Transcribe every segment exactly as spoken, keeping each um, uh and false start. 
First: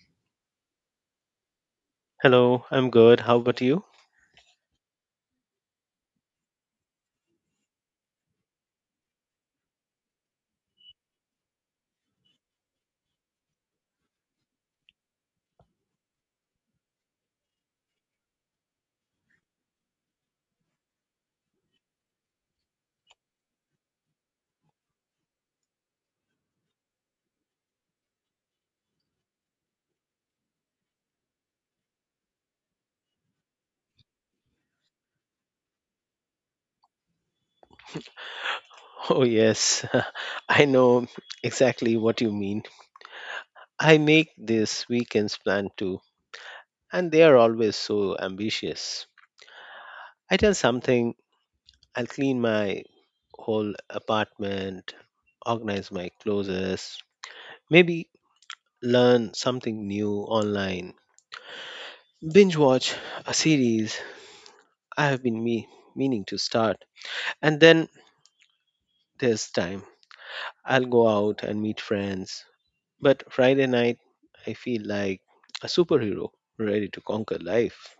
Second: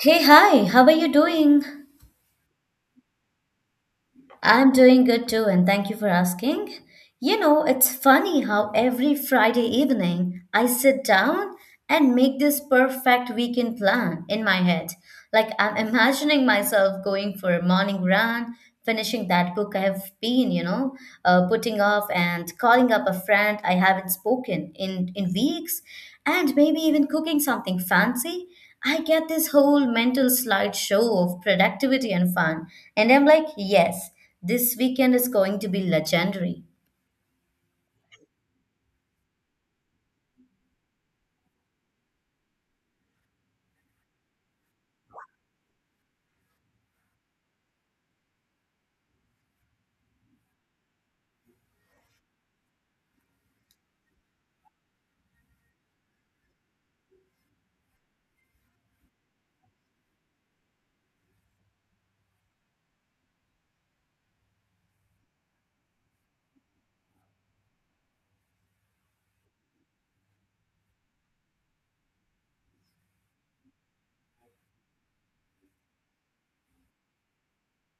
Hey, hi, how are you doing? Hello, I'm good. How about you? I'm doing good too, and thank you for asking. You know, it's funny how every Friday evening I sit down and make this perfect weekend plan in my head. Like I'm imagining myself going for a morning run, finishing that book I have been, you know, uh, putting off and calling up a friend I haven't spoken in in weeks, and maybe even cooking something fancy. I get this whole mental slideshow of productivity and fun, and I'm like, yes, this weekend is going to be legendary. Oh, yes, I know exactly what you mean. I make this weekend's plan too, and they are always so ambitious. I tell something, I'll clean my whole apartment, organize my clothes, maybe learn something new online, binge watch a series I have been me meaning to start. And then there's time. I'll go out and meet friends, but Friday night, I feel like a superhero ready to conquer life.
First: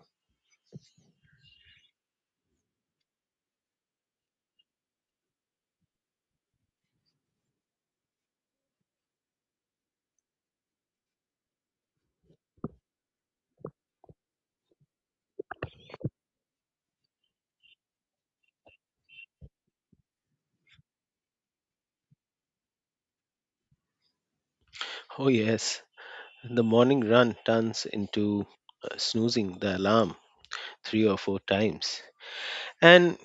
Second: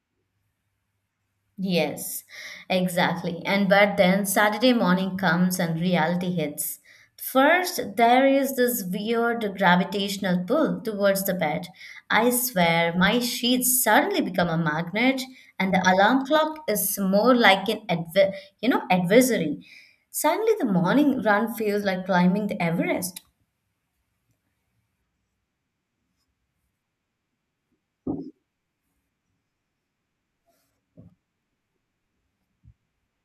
Yes, exactly. And but then Saturday morning comes and reality hits. First, there is this weird gravitational pull towards the bed. I swear, my sheets suddenly become a magnet, and the alarm clock is more like an adver- you know, adversary. Suddenly, the morning run feels like climbing the Everest. Oh, yes, the morning run turns into uh, snoozing the alarm three or four times. And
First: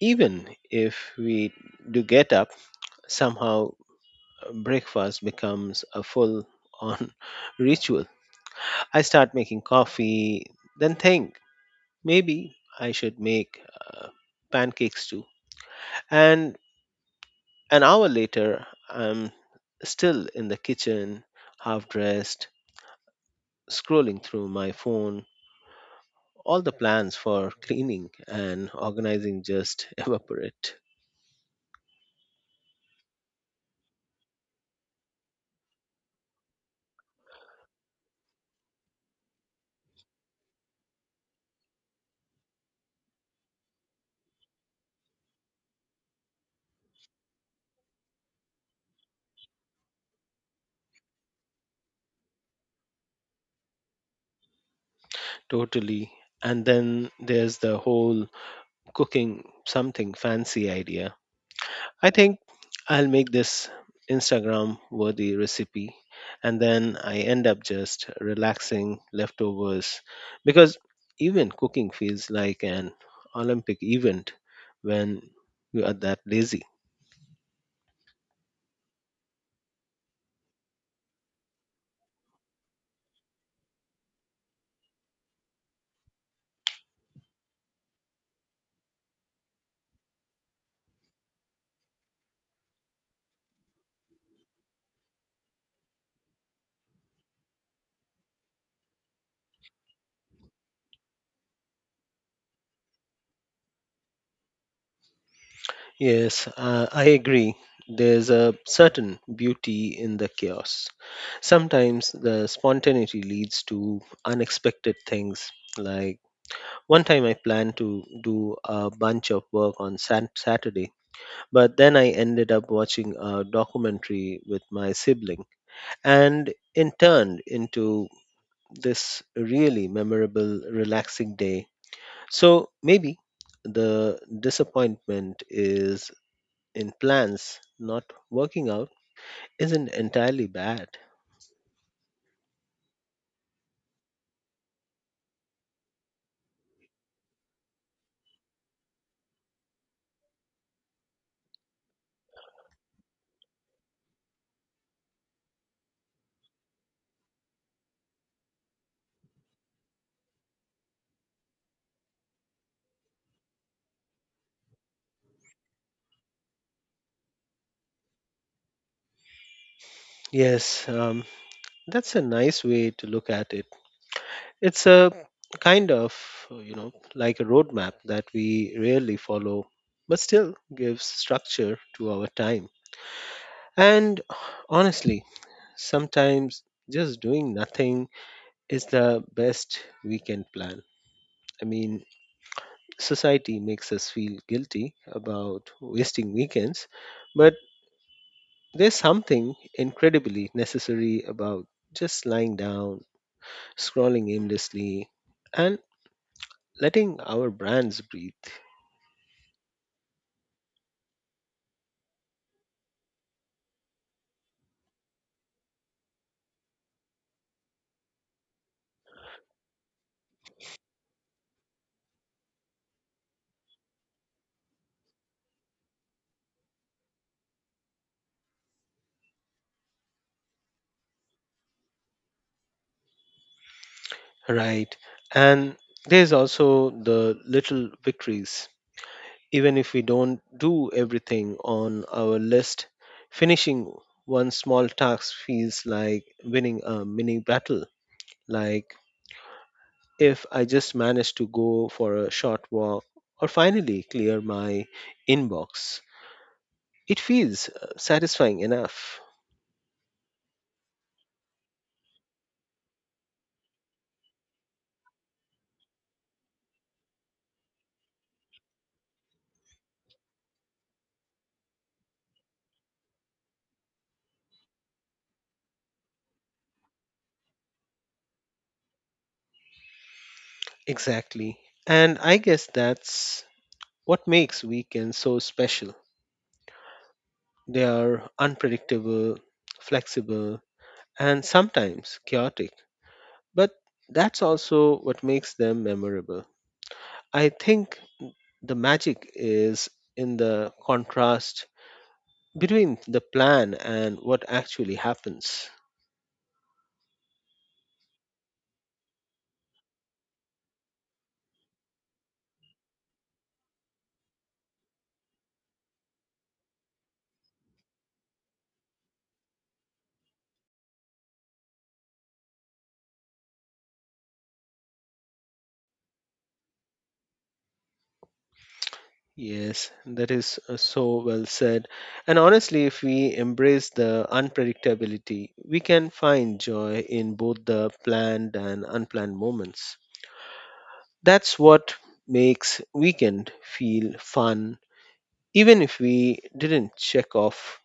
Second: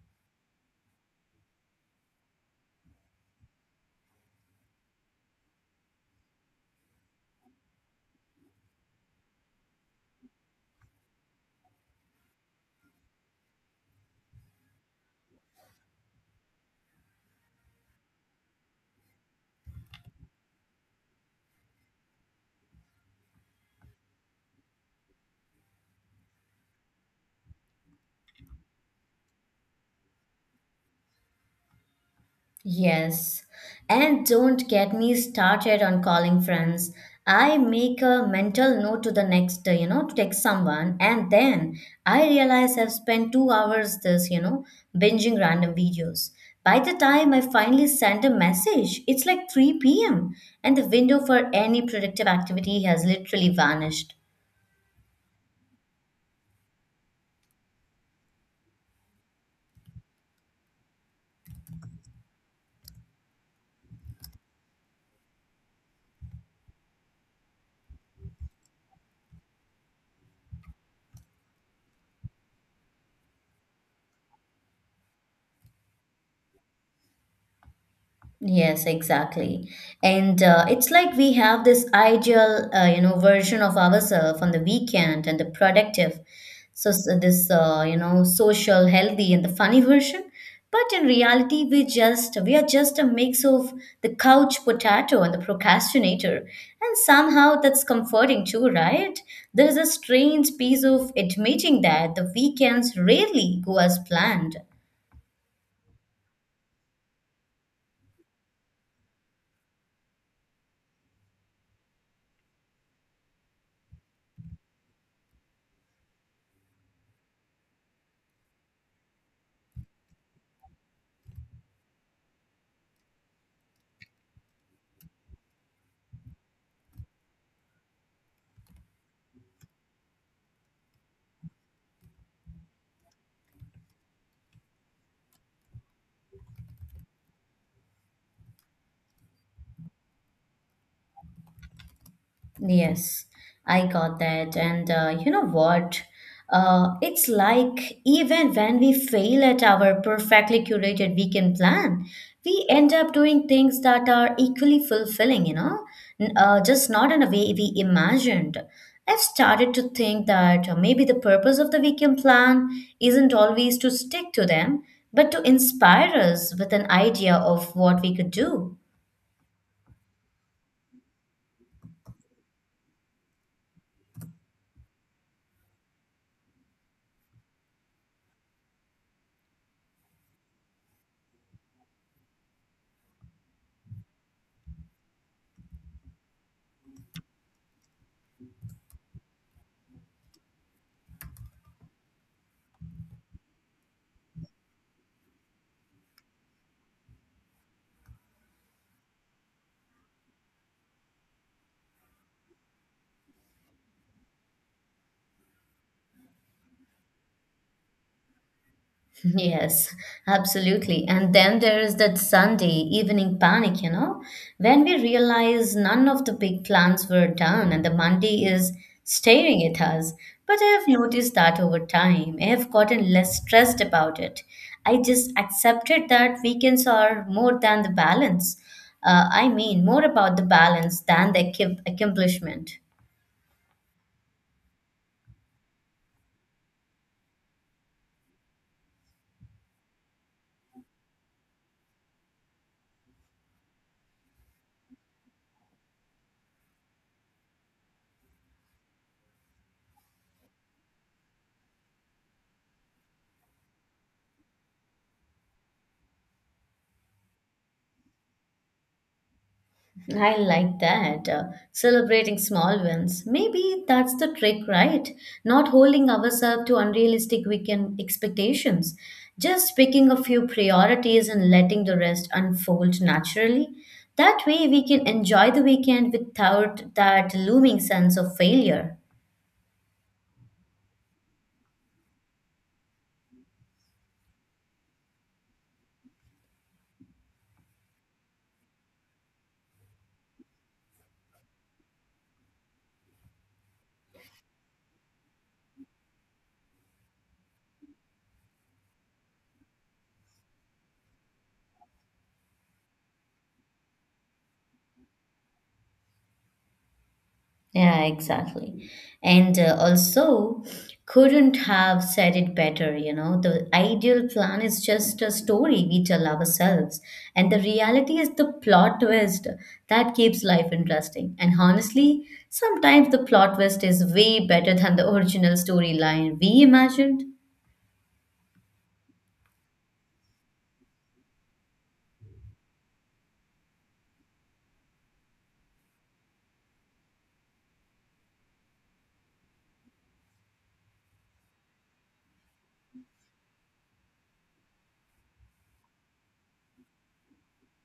even if we do get up, somehow uh, breakfast becomes a full on ritual. I start making coffee, then think maybe I should make uh, pancakes too. And an hour later, I'm still in the kitchen, half dressed, scrolling through my phone. All the plans for cleaning and organizing just evaporate Yes, and don't get me started on calling friends. I make a mental note to the next day, you know, to text someone, and then I realize I've spent two hours this, you know, binging random videos. By the time I finally send a message, it's like three p m, and the window for any productive activity has literally vanished. totally. And then there's the whole cooking something fancy idea. I think I'll make this Instagram worthy recipe, and then I end up just relaxing leftovers because even cooking feels like an Olympic event when you are that lazy. Yes, exactly. And uh, it's like we have this ideal, uh, you know, version of ourselves on the weekend and the productive. So, so this, uh, you know, social, healthy, and the funny version. But in reality, we just we are just a mix of the couch potato and the procrastinator. And somehow that's comforting too, right? There is a strange piece of admitting that the weekends rarely go as planned. Yes, uh, I agree. There's a certain beauty in the chaos. Sometimes the spontaneity leads to unexpected things. Like one time I planned to do a bunch of work on Sat- Saturday, but then I ended up watching a documentary with my sibling, and it turned into this really memorable, relaxing day. So maybe the disappointment is in plans not working out isn't entirely bad. Yes, I got that. And uh, you know what? Uh, it's like even when we fail at our perfectly curated weekend plan, we end up doing things that are equally fulfilling, you know, N- uh, just not in a way we imagined. I've started to think that uh, maybe the purpose of the weekend plan isn't always to stick to them, but to inspire us with an idea of what we could do. Yes, um, that's a nice way to look at it. It's a kind of, you know, like a roadmap that we rarely follow, but still gives structure to our time. And honestly, sometimes just doing nothing is the best weekend plan. I mean, society makes us feel guilty about wasting weekends, but there's something incredibly necessary about just lying down, scrolling aimlessly, and letting our brands breathe, Yes, absolutely. And then there is that Sunday evening panic, you know, when we realize none of the big plans were done and the Monday is staring at us. But I have noticed that over time, I have gotten less stressed about it. I just accepted that weekends are more than the balance. Uh, I mean, more about the balance than the accom- accomplishment. right? And there's also the little victories. Even if we don't do everything on our list, finishing one small task feels like winning a mini battle. Like if I just manage to go for a short walk or finally clear my inbox, it feels uh, satisfying enough. I like that, uh, celebrating small wins. Maybe that's the trick, right? Not holding ourselves to unrealistic weekend expectations. Just picking a few priorities and letting the rest unfold naturally. That way, we can enjoy the weekend without that looming sense of failure. Exactly. And I guess that's what makes weekends so special. They are unpredictable, flexible, and sometimes chaotic, but that's also what makes them memorable. I think the magic is in the contrast between the plan and what actually happens. Yeah, exactly. And uh, also, couldn't have said it better, you know. The ideal plan is just a story we tell ourselves. And the reality is the plot twist that keeps life interesting. And honestly, sometimes the plot twist is way better than the original storyline we imagined. Yes, that is uh, so well said. And honestly, if we embrace the unpredictability, we can find joy in both the planned and unplanned moments. That's what makes weekend feel fun, even if we didn't check off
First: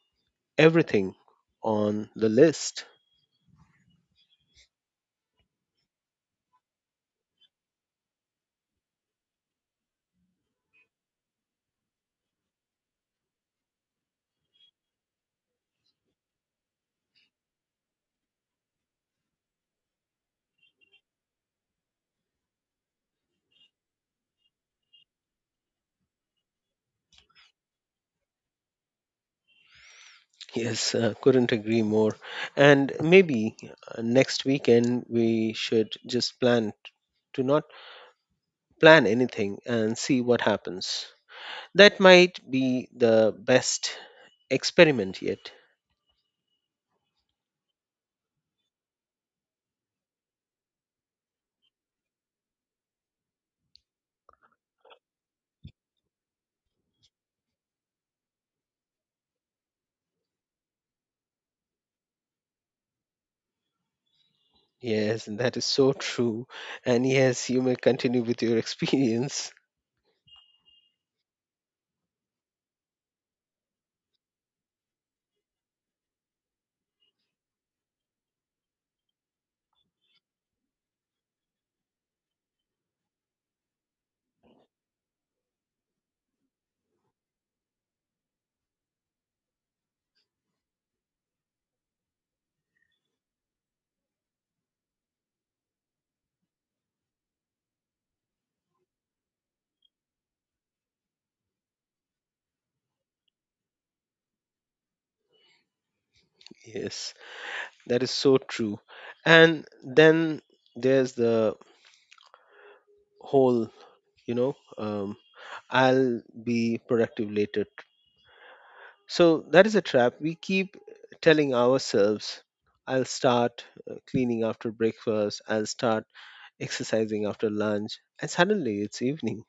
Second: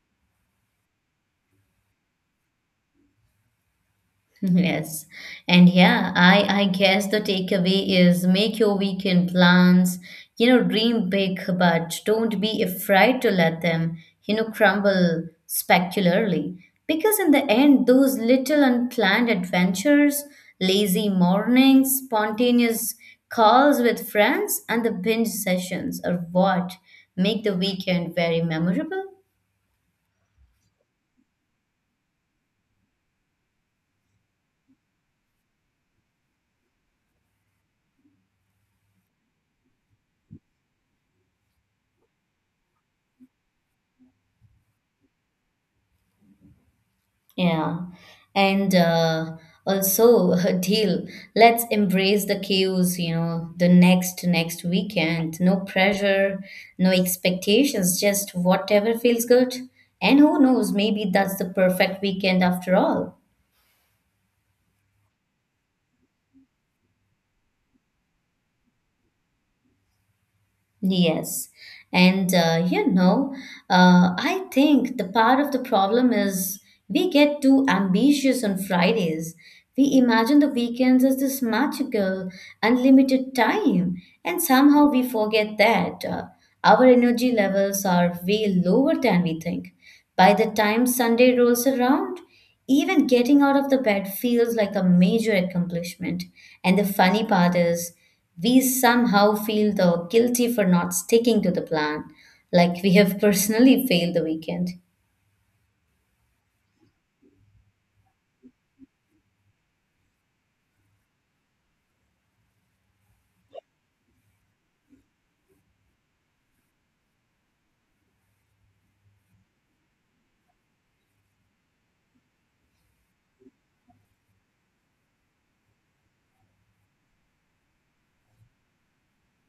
everything on the list. Yes. And yeah, I I guess the takeaway is make your weekend plans, you know, dream big, but don't be afraid to let them, you know, crumble spectacularly. Because in the end, those little unplanned adventures, lazy mornings, spontaneous calls with friends, and the binge sessions are what make the weekend very memorable. Yes, uh, couldn't agree more. And maybe uh, next weekend we should just plan t- to not plan anything and see what happens. That might be the best experiment yet. Yeah. And uh, also a deal. Let's embrace the chaos, you know, the next next weekend. No pressure, no expectations, just whatever feels good. And who knows, maybe that's the perfect weekend after all. Yes, that is so true. And yes, you may continue with your experience. Yes. And uh, you know, uh, I think the part of the problem is we get too ambitious on Fridays. We imagine the weekends as this magical, unlimited time, and somehow we forget that uh, our energy levels are way lower than we think. By the time Sunday rolls around, even getting out of the bed feels like a major accomplishment. And the funny part is, we somehow feel the guilty for not sticking to the plan, like we have personally failed the weekend. Yes, that is so true. And then there's the whole, you know, um, I'll be productive later. So that is a trap. We keep telling ourselves, I'll start uh, cleaning after breakfast, I'll start exercising after lunch. And suddenly it's evening.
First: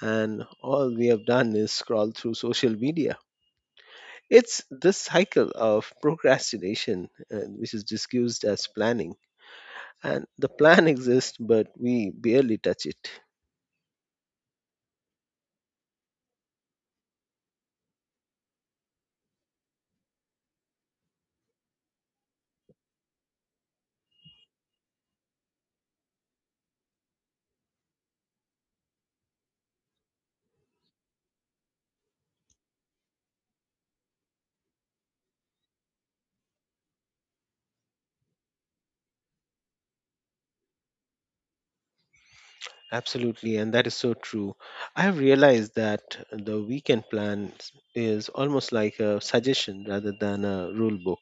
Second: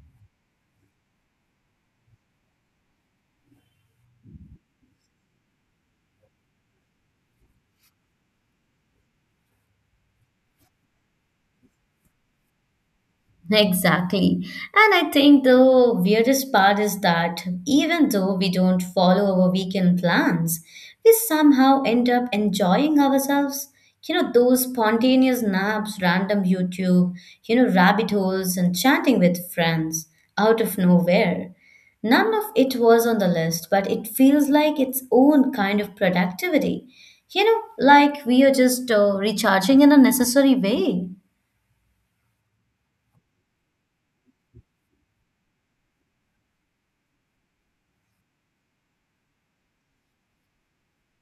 And all we have done is scroll through social media. It's this cycle of procrastination, uh, which is disguised as planning. And the plan exists, but we barely touch it. Exactly. And I think the weirdest part is that even though we don't follow our weekend plans, we somehow end up enjoying ourselves. You know, those spontaneous naps, random YouTube, you know, rabbit holes, and chatting with friends out of nowhere. None of it was on the list, but it feels like its own kind of productivity. You know, like we are just uh, recharging in a necessary way. Absolutely, and that is so true. I have realized that the weekend plan is almost like a suggestion rather than a rule book.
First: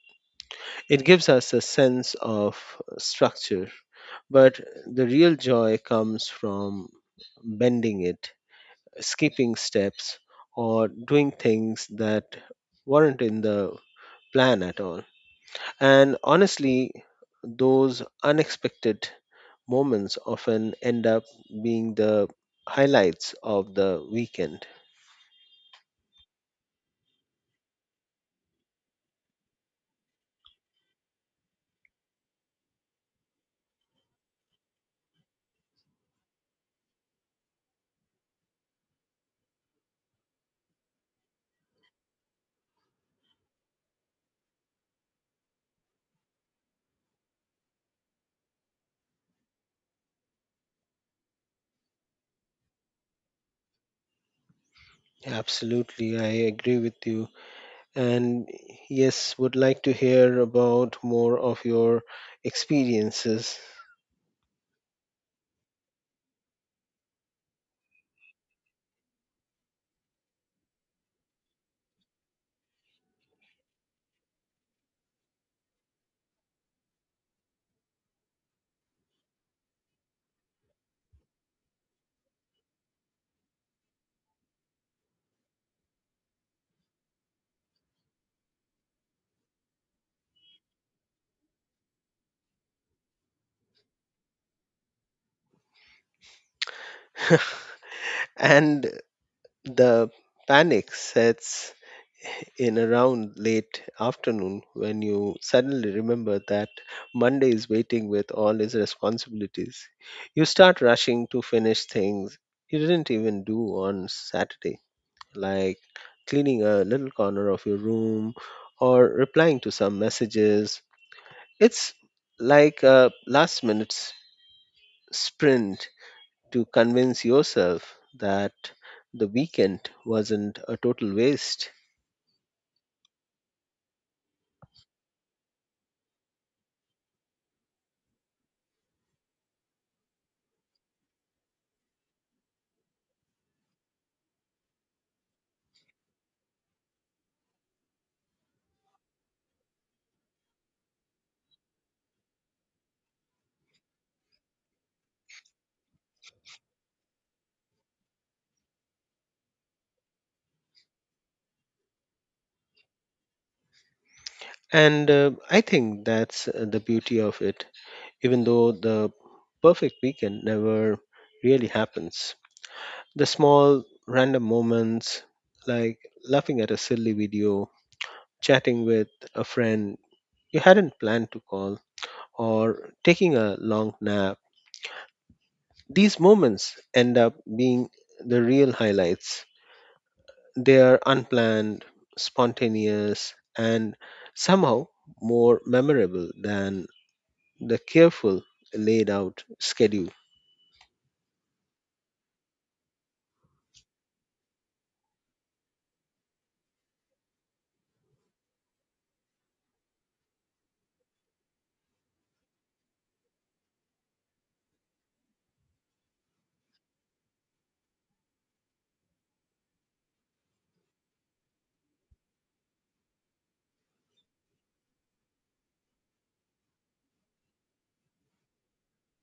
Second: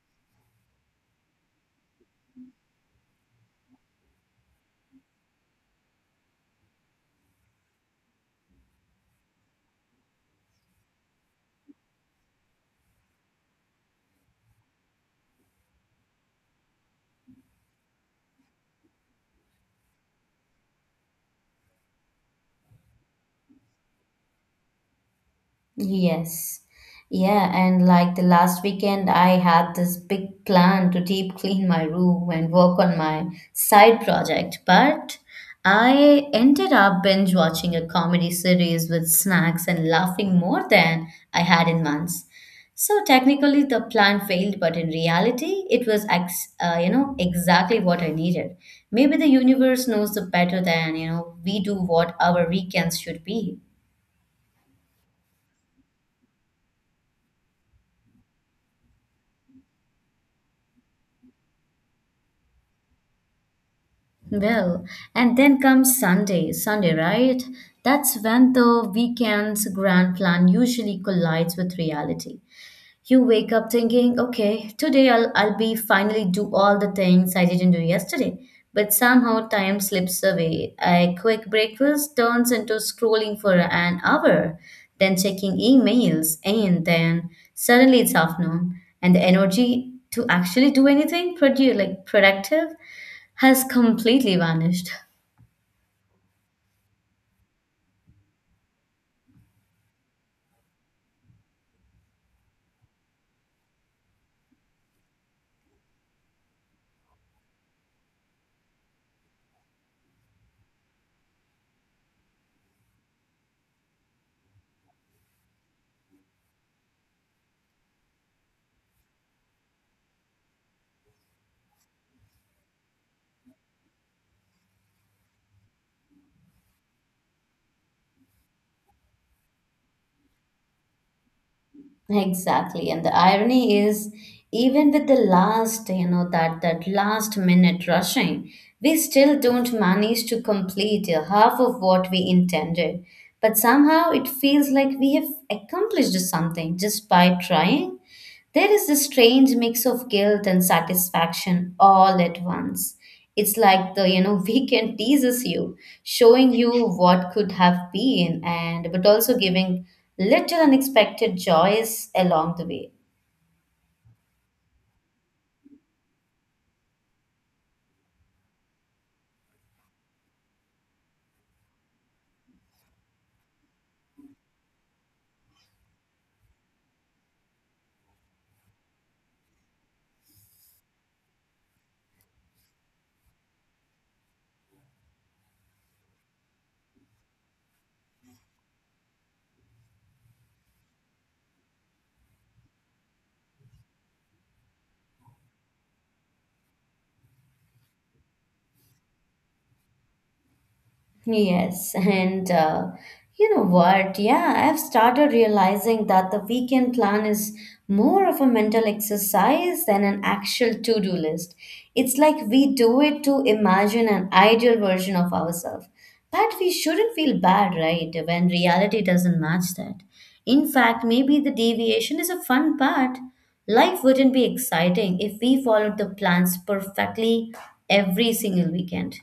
It gives us a sense of structure, but the real joy comes from bending it, skipping steps, or doing things that weren't in the plan at all. And honestly, those unexpected moments often end up being the highlights of the weekend. Yes. Yeah, and like the last weekend, I had this big plan to deep clean my room and work on my side project, but I ended up binge watching a comedy series with snacks and laughing more than I had in months. So technically, the plan failed, but in reality, it was ex- uh, you know, exactly what I needed. Maybe the universe knows the better than you know we do what our weekends should be. Absolutely, I agree with you. And yes, would like to hear about more of your experiences. Well, and then comes Sunday, Sunday, right? That's when the weekend's grand plan usually collides with reality. You wake up thinking, okay, today I'll, I'll be finally do all the things I didn't do yesterday. But somehow time slips away. A quick breakfast turns into scrolling for an hour, then checking emails, and then suddenly it's afternoon, and the energy to actually do anything produ- like productive has completely vanished. And the panic sets in around late afternoon when you suddenly remember that Monday is waiting with all its responsibilities. You start rushing to finish things you didn't even do on Saturday, like cleaning a little corner of your room or replying to some messages. It's like a last minute s- sprint to convince yourself that the weekend wasn't a total waste. Exactly. And the irony is, even with the last, you know, that that last minute rushing, we still don't manage to complete uh, half of what we intended. But somehow it feels like we have accomplished something just by trying. There is this strange mix of guilt and satisfaction all at once. It's like the you know weekend teases you, showing you what could have been, and but also giving little unexpected joys along the way. And uh, I think that's uh, the beauty of it, even though the perfect weekend never really happens. The small, random moments, like laughing at a silly video, chatting with a friend you hadn't planned to call, or taking a long nap, these moments end up being the real highlights. They are unplanned, spontaneous, and somehow more memorable than the careful laid out schedule. Yes, and uh, you know what? Yeah, I've started realizing that the weekend plan is more of a mental exercise than an actual to-do list. It's like we do it to imagine an ideal version of ourselves. But we shouldn't feel bad, right, when reality doesn't match that. In fact, maybe the deviation is a fun part. Life wouldn't be exciting if we followed the plans perfectly every single weekend.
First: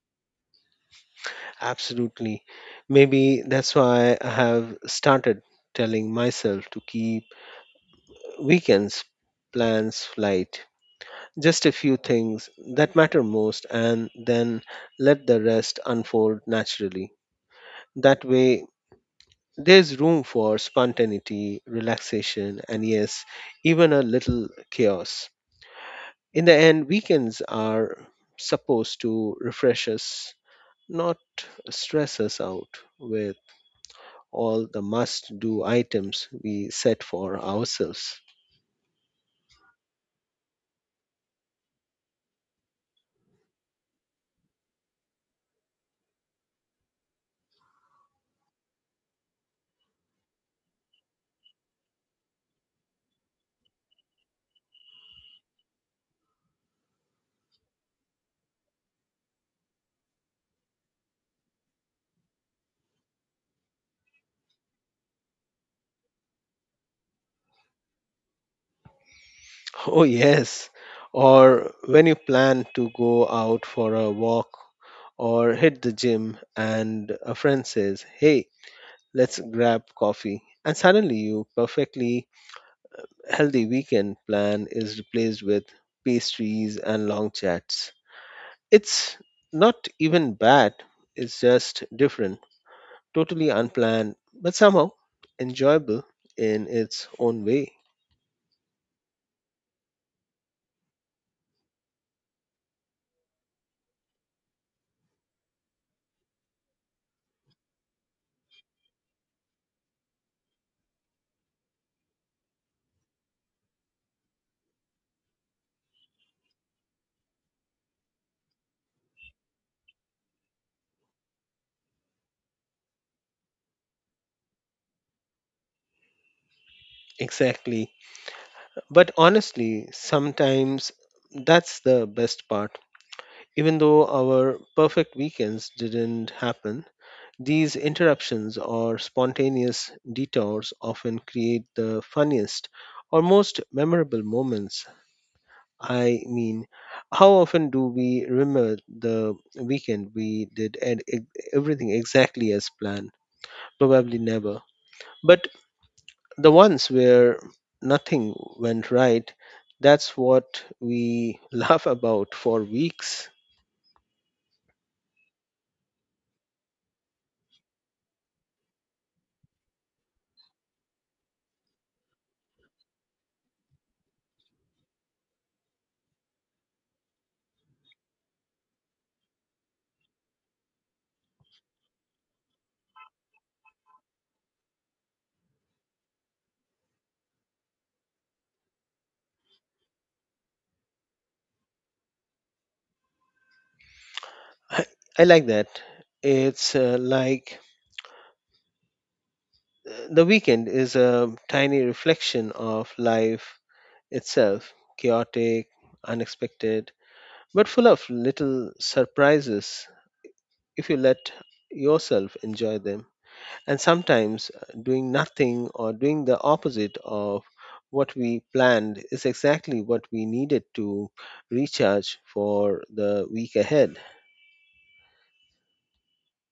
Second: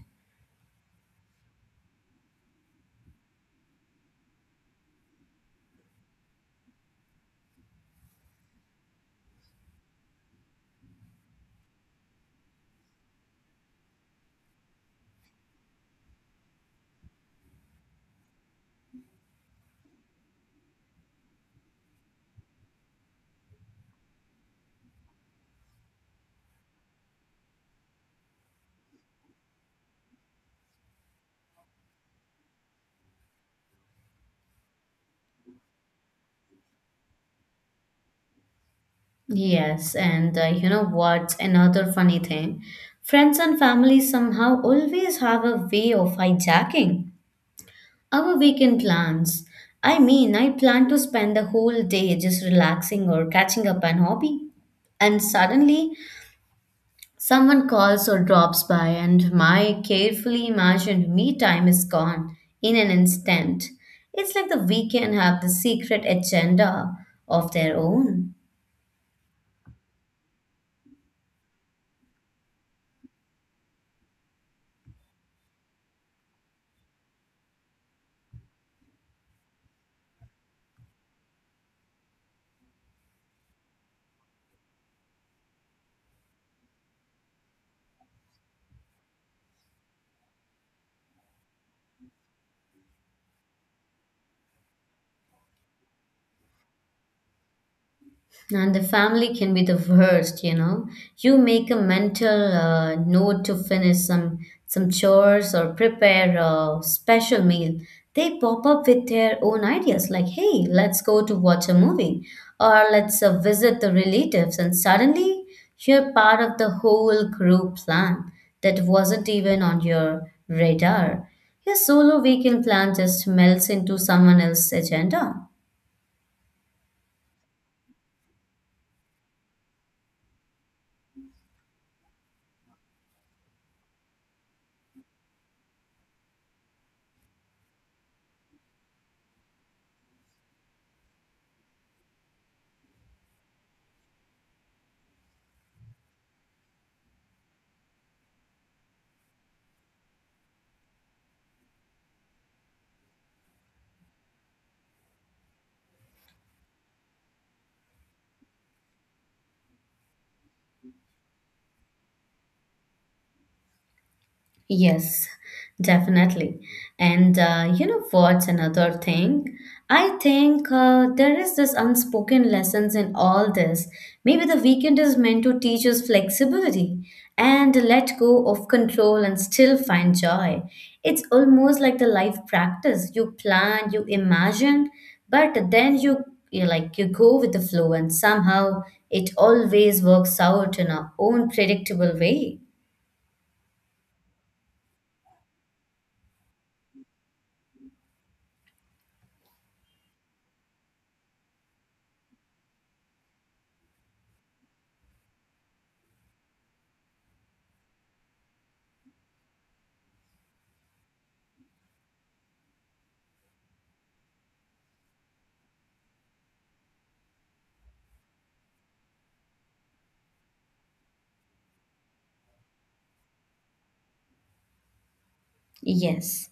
Absolutely. Maybe that's why I have started telling myself to keep weekends plans light. Just a few things that matter most, and then let the rest unfold naturally. That way, there's room for spontaneity, relaxation, and yes, even a little chaos. In the end, weekends are supposed to refresh us, not stress us out with all the must do items we set for ourselves. Yes, and uh, you know what's another funny thing? Friends and family somehow always have a way of hijacking our weekend plans. I mean, I plan to spend the whole day just relaxing or catching up on hobby. And suddenly, someone calls or drops by, and my carefully imagined me time is gone in an instant. It's like the weekend have the secret agenda of their own. Oh, yes. Or when you plan to go out for a walk or hit the gym, and a friend says, "Hey, let's grab coffee." And suddenly, your perfectly healthy weekend plan is replaced with pastries and long chats. It's not even bad, it's just different. Totally unplanned, but somehow enjoyable in its own way. And the family can be the worst, you know. You make a mental uh, note to finish some some chores or prepare a special meal. They pop up with their own ideas, like, "Hey, let's go to watch a movie," or "Let's uh, visit the relatives." And suddenly, you're part of the whole group plan that wasn't even on your radar. Your solo weekend plan just melts into someone else's agenda. Exactly. But honestly, sometimes that's the best part. Even though our perfect weekends didn't happen, these interruptions or spontaneous detours often create the funniest or most memorable moments. I mean, how often do we remember the weekend we did and e- everything exactly as planned? Probably never. But the ones where nothing went right, that's what we laugh about for weeks. Yes, definitely. And uh, you know what's another thing? I think uh, there is this unspoken lessons in all this. Maybe the weekend is meant to teach us flexibility and let go of control and still find joy. It's almost like the life practice. You plan, you imagine, but then you you like you go with the flow and somehow it always works out in our own predictable way. I, I like that. It's uh, like uh, the weekend is a tiny reflection of life itself, chaotic, unexpected, but full of little surprises if you let yourself enjoy them. And sometimes uh, doing nothing or doing the opposite of what we planned is exactly what we needed to recharge for the week ahead. Yes.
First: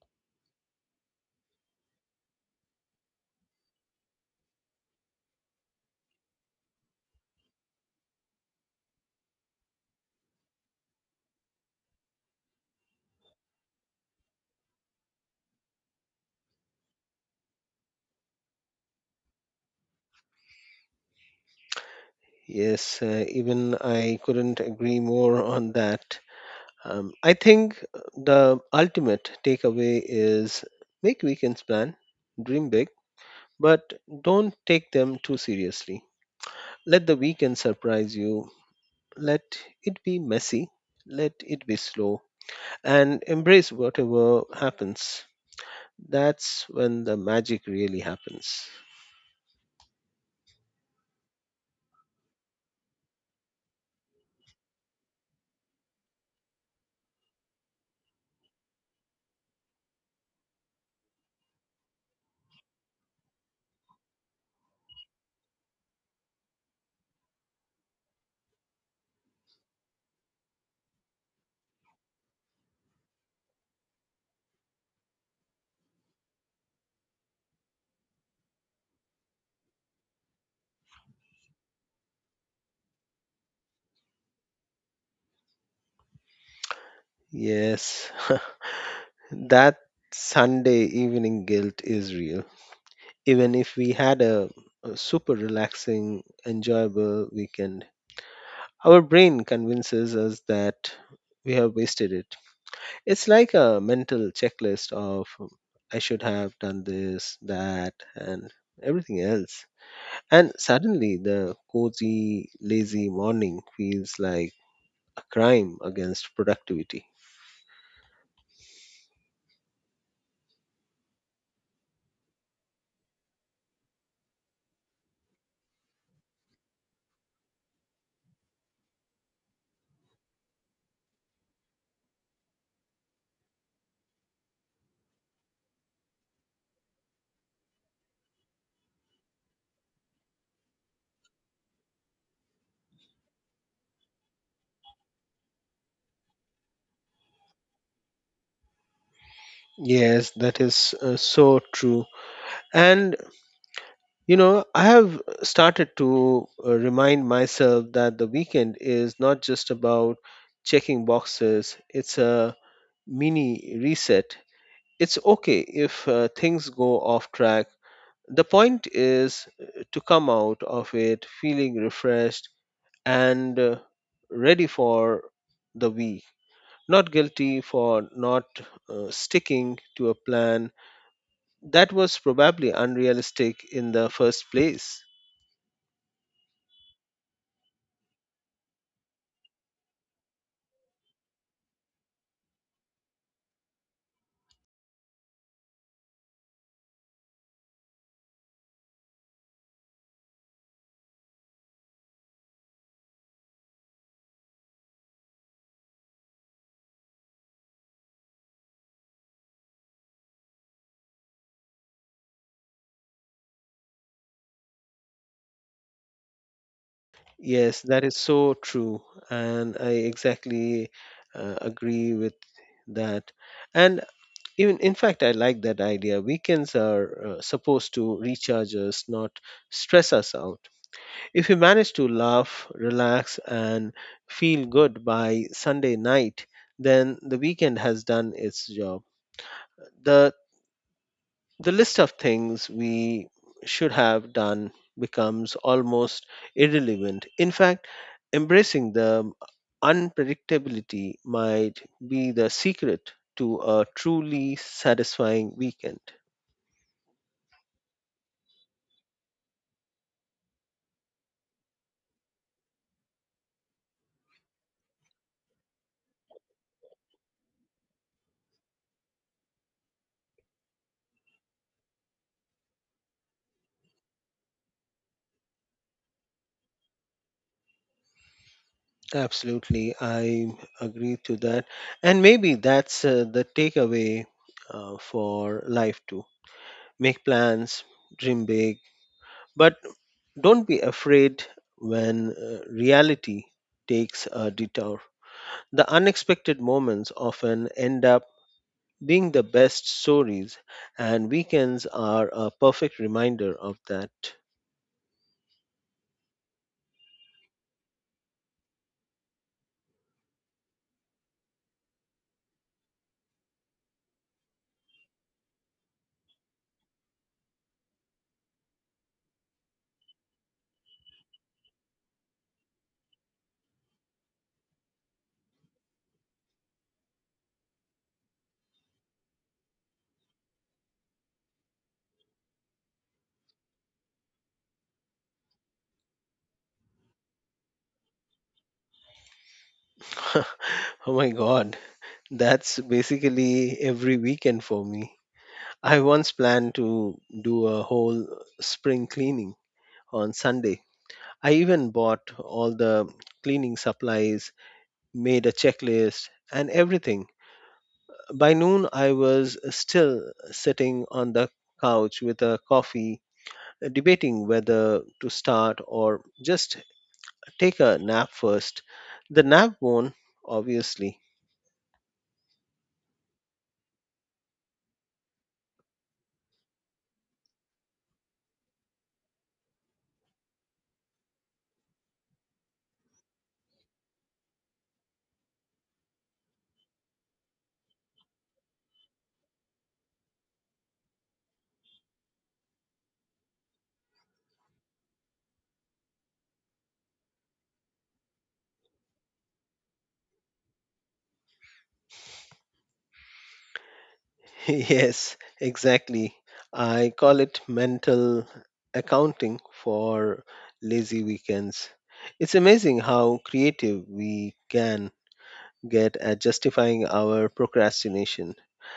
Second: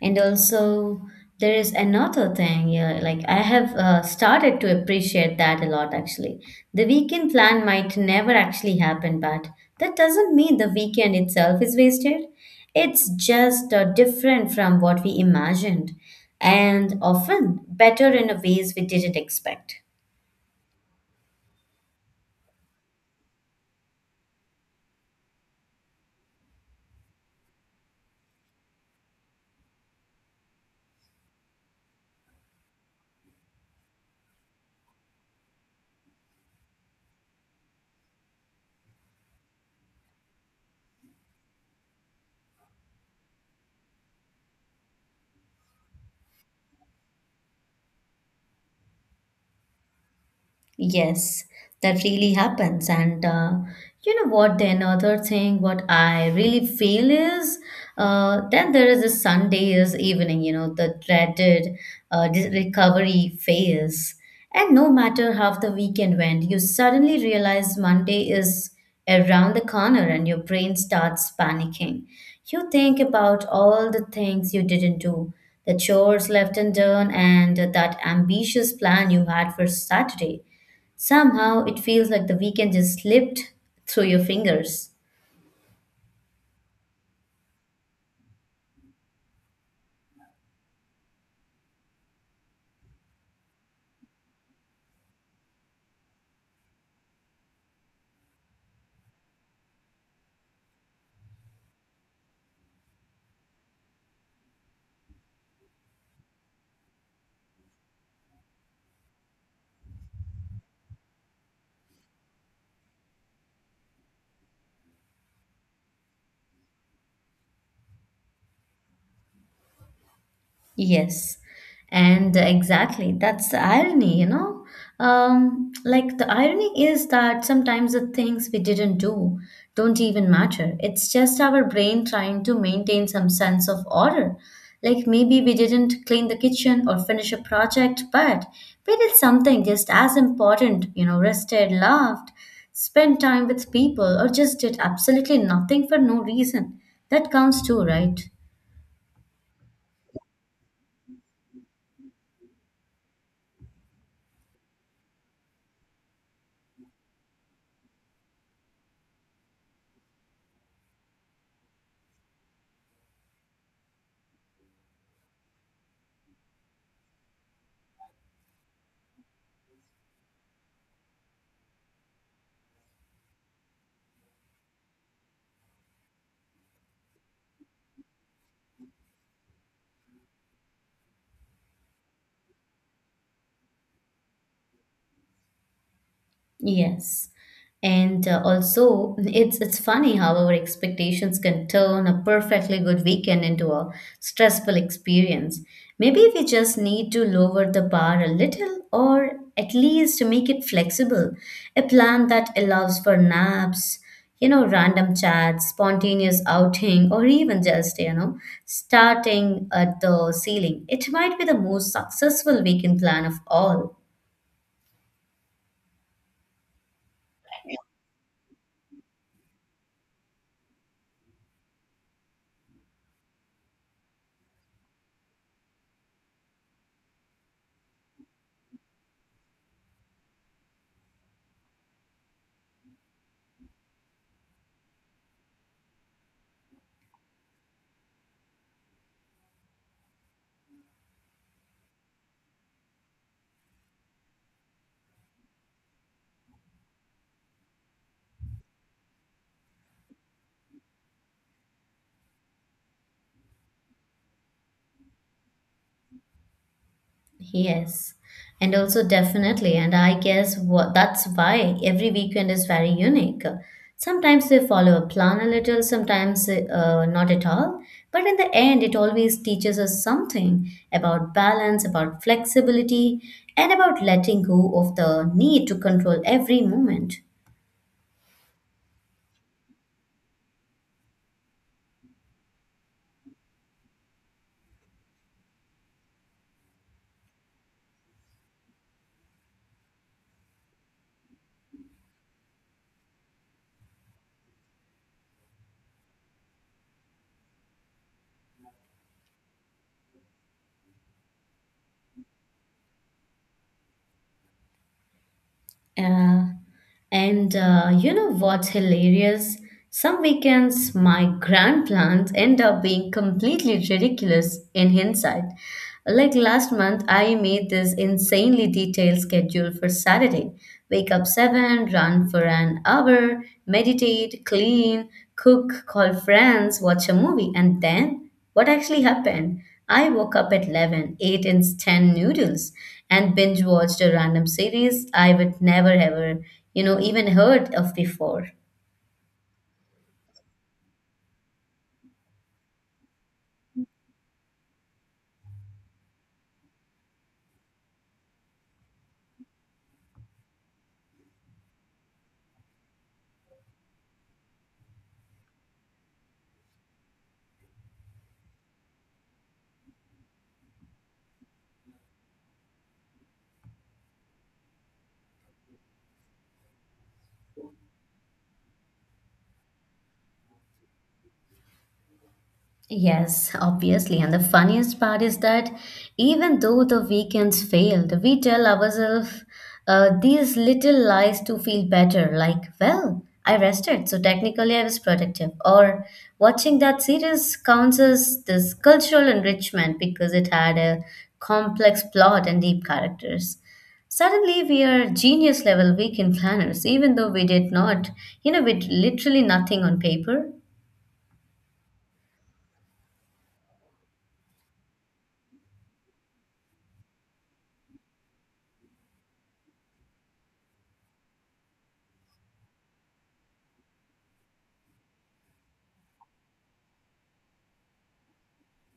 And also, there is another thing, yeah, like I have uh, started to appreciate that a lot actually. The weekend plan might never actually happen, but that doesn't mean the weekend itself is wasted. It's just uh, different from what we imagined, and often better in a ways we didn't expect. Yes, uh, even I couldn't agree more on that. Um, I think the ultimate takeaway is make weekends plan, dream big, but don't take them too seriously. Let the weekend surprise you. Let it be messy, let it be slow, and embrace whatever happens. That's when the magic really happens. Yes, that really happens. And uh, you know what? The another thing, what I really feel is, uh, then there is a Sunday's evening. You know, the dreaded uh, dis- recovery phase. And no matter how the weekend went, you suddenly realize Monday is around the corner, and your brain starts panicking. You think about all the things you didn't do, the chores left undone, and that ambitious plan you had for Saturday. Somehow it feels like the weekend just slipped through your fingers. Yes, that Sunday evening guilt is real. Even if we had a, a super relaxing, enjoyable weekend, our brain convinces us that we have wasted it. It's like a mental checklist of I should have done this, that, and everything else. And suddenly, the cozy, lazy morning feels like a crime against productivity. Yes, and exactly. That's the irony, you know. Um, like the irony is that sometimes the things we didn't do don't even matter. It's just our brain trying to maintain some sense of order. Like maybe we didn't clean the kitchen or finish a project, but we did something just as important, you know, rested, laughed, spent time with people, or just did absolutely nothing for no reason. That counts too, right? Yes, that is uh, so true. And, you know, I have started to uh, remind myself that the weekend is not just about checking boxes, it's a mini reset. It's okay if uh, things go off track. The point is uh, to come out of it feeling refreshed and uh, ready for the week, not guilty for not uh, sticking to a plan that was probably unrealistic in the first place. Yes. And uh, also, it's it's funny how our expectations can turn a perfectly good weekend into a stressful experience. Maybe we just need to lower the bar a little, or at least make it flexible. A plan that allows for naps, you know, random chats, spontaneous outing, or even just, you know, starting at the ceiling. It might be the most successful weekend plan of all. Yes, that is so true, and I exactly uh, agree with that. And even in fact, I like that idea. Weekends are uh, supposed to recharge us, not stress us out. If you manage to laugh, relax, and feel good by Sunday night, then the weekend has done its job. The, the list of things we should have done becomes almost irrelevant. In fact, embracing the unpredictability might be the secret to a truly satisfying weekend. Yes, and also definitely, and I guess what that's why every weekend is very unique. Sometimes they follow a plan a little, sometimes uh, not at all. But in the end, it always teaches us something about balance, about flexibility, and about letting go of the need to control every moment. Absolutely, I agree to that. And maybe that's uh, the takeaway uh, for life too. Make plans, dream big, but don't be afraid when uh, reality takes a detour. The unexpected moments often end up being the best stories, and weekends are a perfect reminder of that. Uh, and uh, You know what's hilarious? Some weekends, my grand plans end up being completely ridiculous in hindsight. Like last month, I made this insanely detailed schedule for Saturday. Wake up seven, run for an hour, meditate, clean, cook, call friends, watch a movie, and then what actually happened? I woke up at eleven, ate instant noodles, and binge watched a random series I would never ever, you know, even heard of before. Oh my god, that's basically every weekend for me. I once planned to do a whole spring cleaning on Sunday. I even bought all the cleaning supplies, made a checklist, and everything. By noon, I was still sitting on the couch with a coffee, debating whether to start or just take a nap first. The nap won, obviously. Yes, obviously. And the funniest part is that even though the weekends failed, we tell ourselves uh, these little lies to feel better. Like, well, I rested, so technically I was productive. Or watching that series counts as this cultural enrichment because it had a complex plot and deep characters. Suddenly, we are genius level weekend planners, even though we did not, you know, with literally nothing on paper. Yes, exactly. I call it mental accounting for lazy weekends. It's amazing how creative we can get at justifying our procrastination.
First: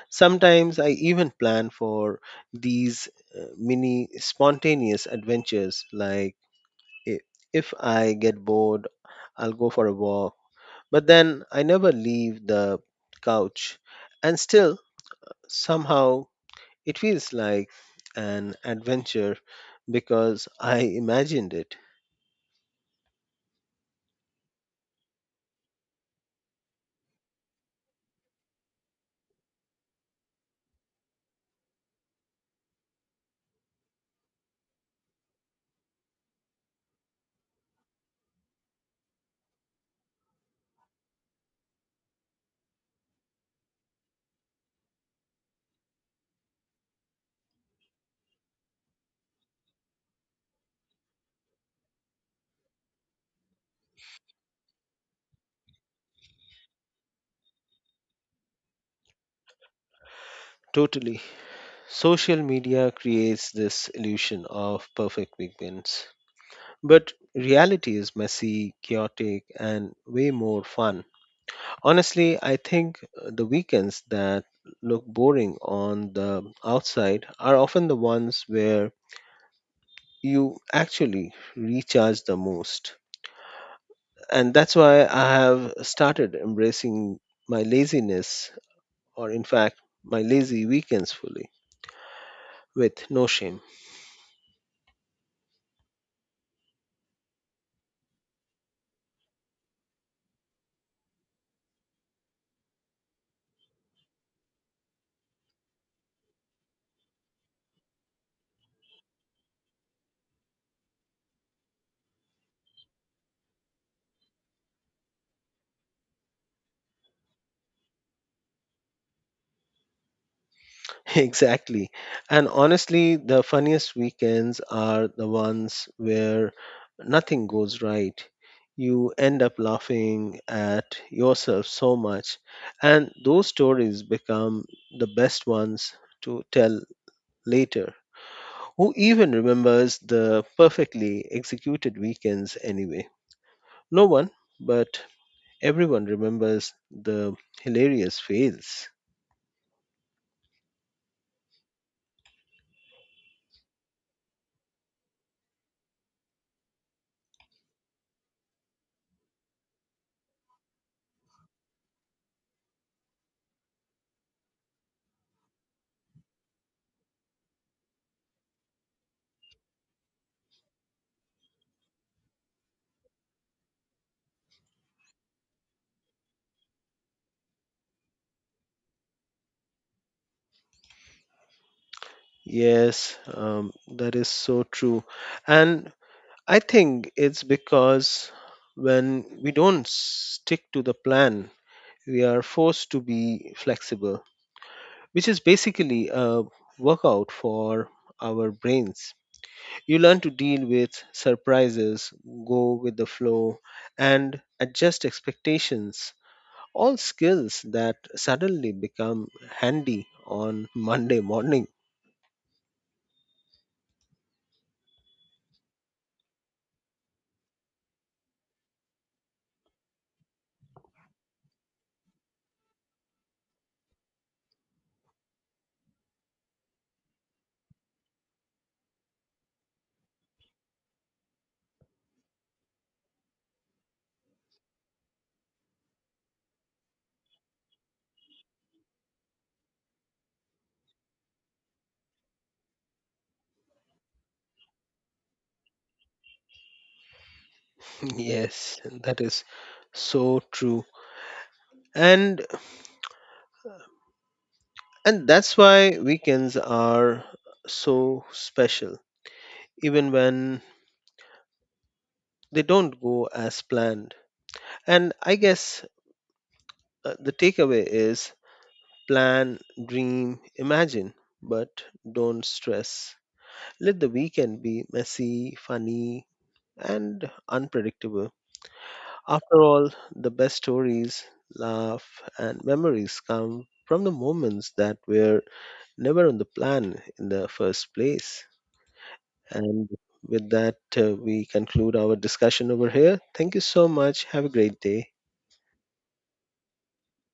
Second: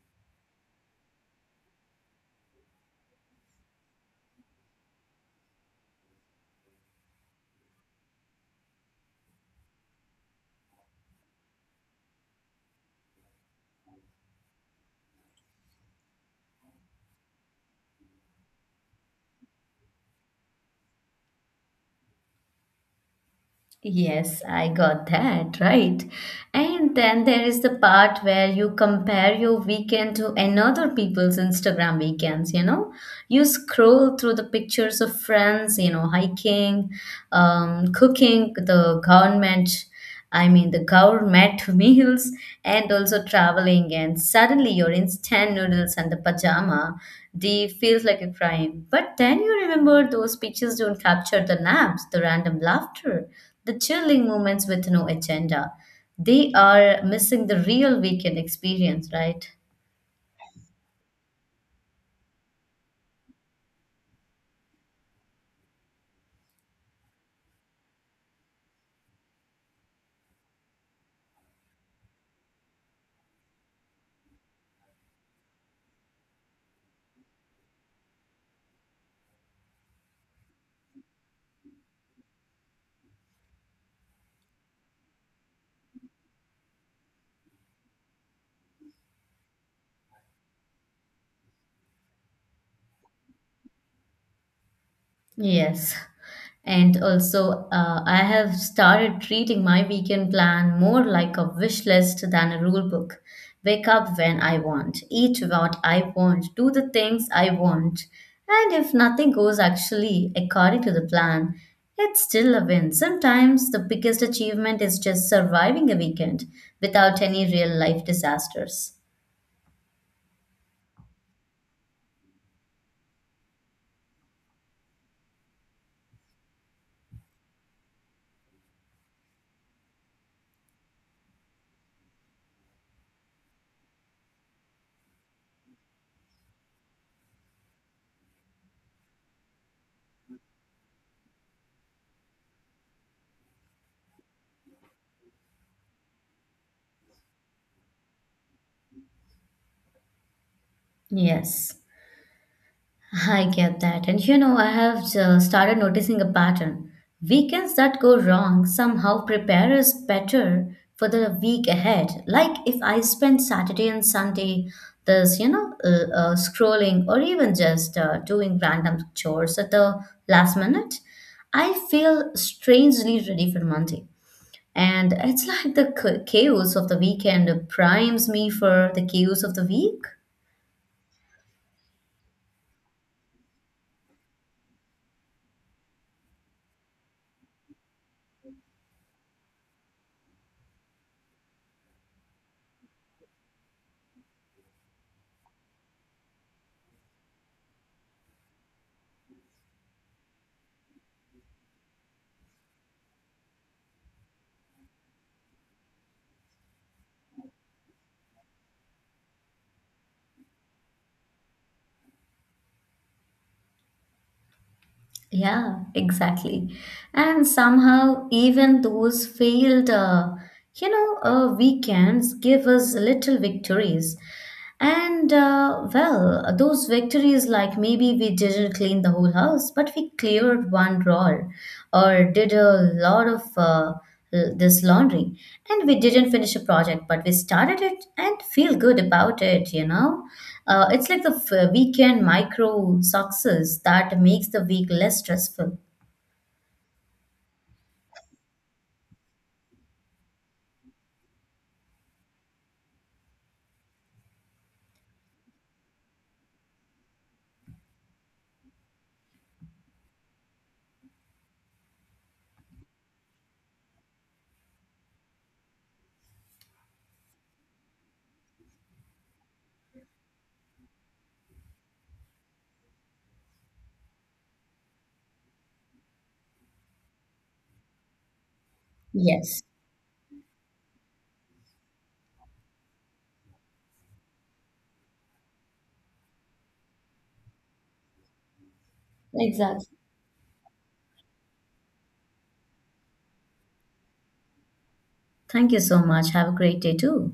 Sometimes I even plan for these uh, mini spontaneous adventures, like i- if I get bored, I'll go for a walk. But then I never leave the couch, and still somehow it feels like an adventure because I imagined it. Yes, I got that, right? And then there is the part where you compare your weekend to another people's Instagram weekends, you know? You scroll through the pictures of friends, you know, hiking, um, cooking, the government. I mean, the gourmet meals and also traveling, and suddenly your instant noodles and the pajama, they feels like a crime. But then you remember those pictures don't capture the naps, the random laughter, the chilling moments with no agenda. They are missing the real weekend experience, right? Totally. Social media creates this illusion of perfect weekends. But reality is messy, chaotic, and way more fun. Honestly, I think uh, the weekends that look boring on the outside are often the ones where you actually recharge the most. And that's why I have started embracing my laziness, or in fact, my lazy weekends fully with no shame. Yes. And also, uh, I have started treating my weekend plan more like a wish list than a rule book. Wake up when I want, eat what I want, do the things I want. And if nothing goes actually according to the plan, it's still a win. Sometimes the biggest achievement is just surviving a weekend without any real life disasters. Exactly. And honestly, the funniest weekends are the ones where nothing goes right. You end up laughing at yourself so much, and those stories become the best ones to tell later. Who even remembers the perfectly executed weekends anyway? No one, but everyone remembers the hilarious fails. Yes. I get that. And you know, I have uh, started noticing a pattern. Weekends that go wrong somehow prepare us better for the week ahead. Like if I spend Saturday and Sunday this, you know, uh, uh, scrolling or even just uh, doing random chores at the last minute, I feel strangely ready for Monday. And it's like the cha- chaos of the weekend primes me for the chaos of the week. Yes, um, that is so true. And I think it's because when we don't stick to the plan, we are forced to be flexible, which is basically a workout for our brains. You learn to deal with surprises, go with the flow, and adjust expectations. All skills that suddenly become handy on Monday morning. Yeah, exactly. And somehow, even those failed, uh, you know, uh, weekends give us little victories. And uh, well, those victories like maybe we didn't clean the whole house, but we cleared one drawer or did a lot of uh, l- this laundry. And we didn't finish a project, but we started it and feel good about it, you know? Uh, it's like the f- weekend micro success that makes the week less stressful. Yes, that is so true. And and that's why weekends are so special even when they don't go as planned. And I guess uh, the takeaway is plan, dream, imagine, but don't stress. Let the weekend be messy, funny, and unpredictable. After Yes, all, the best stories, laugh, and memories come from the moments that were never on the plan in the first place. exactly. And with that, uh, we conclude our discussion over here. Thank you so much. Have a great day. Thank you so much. Have a great day too.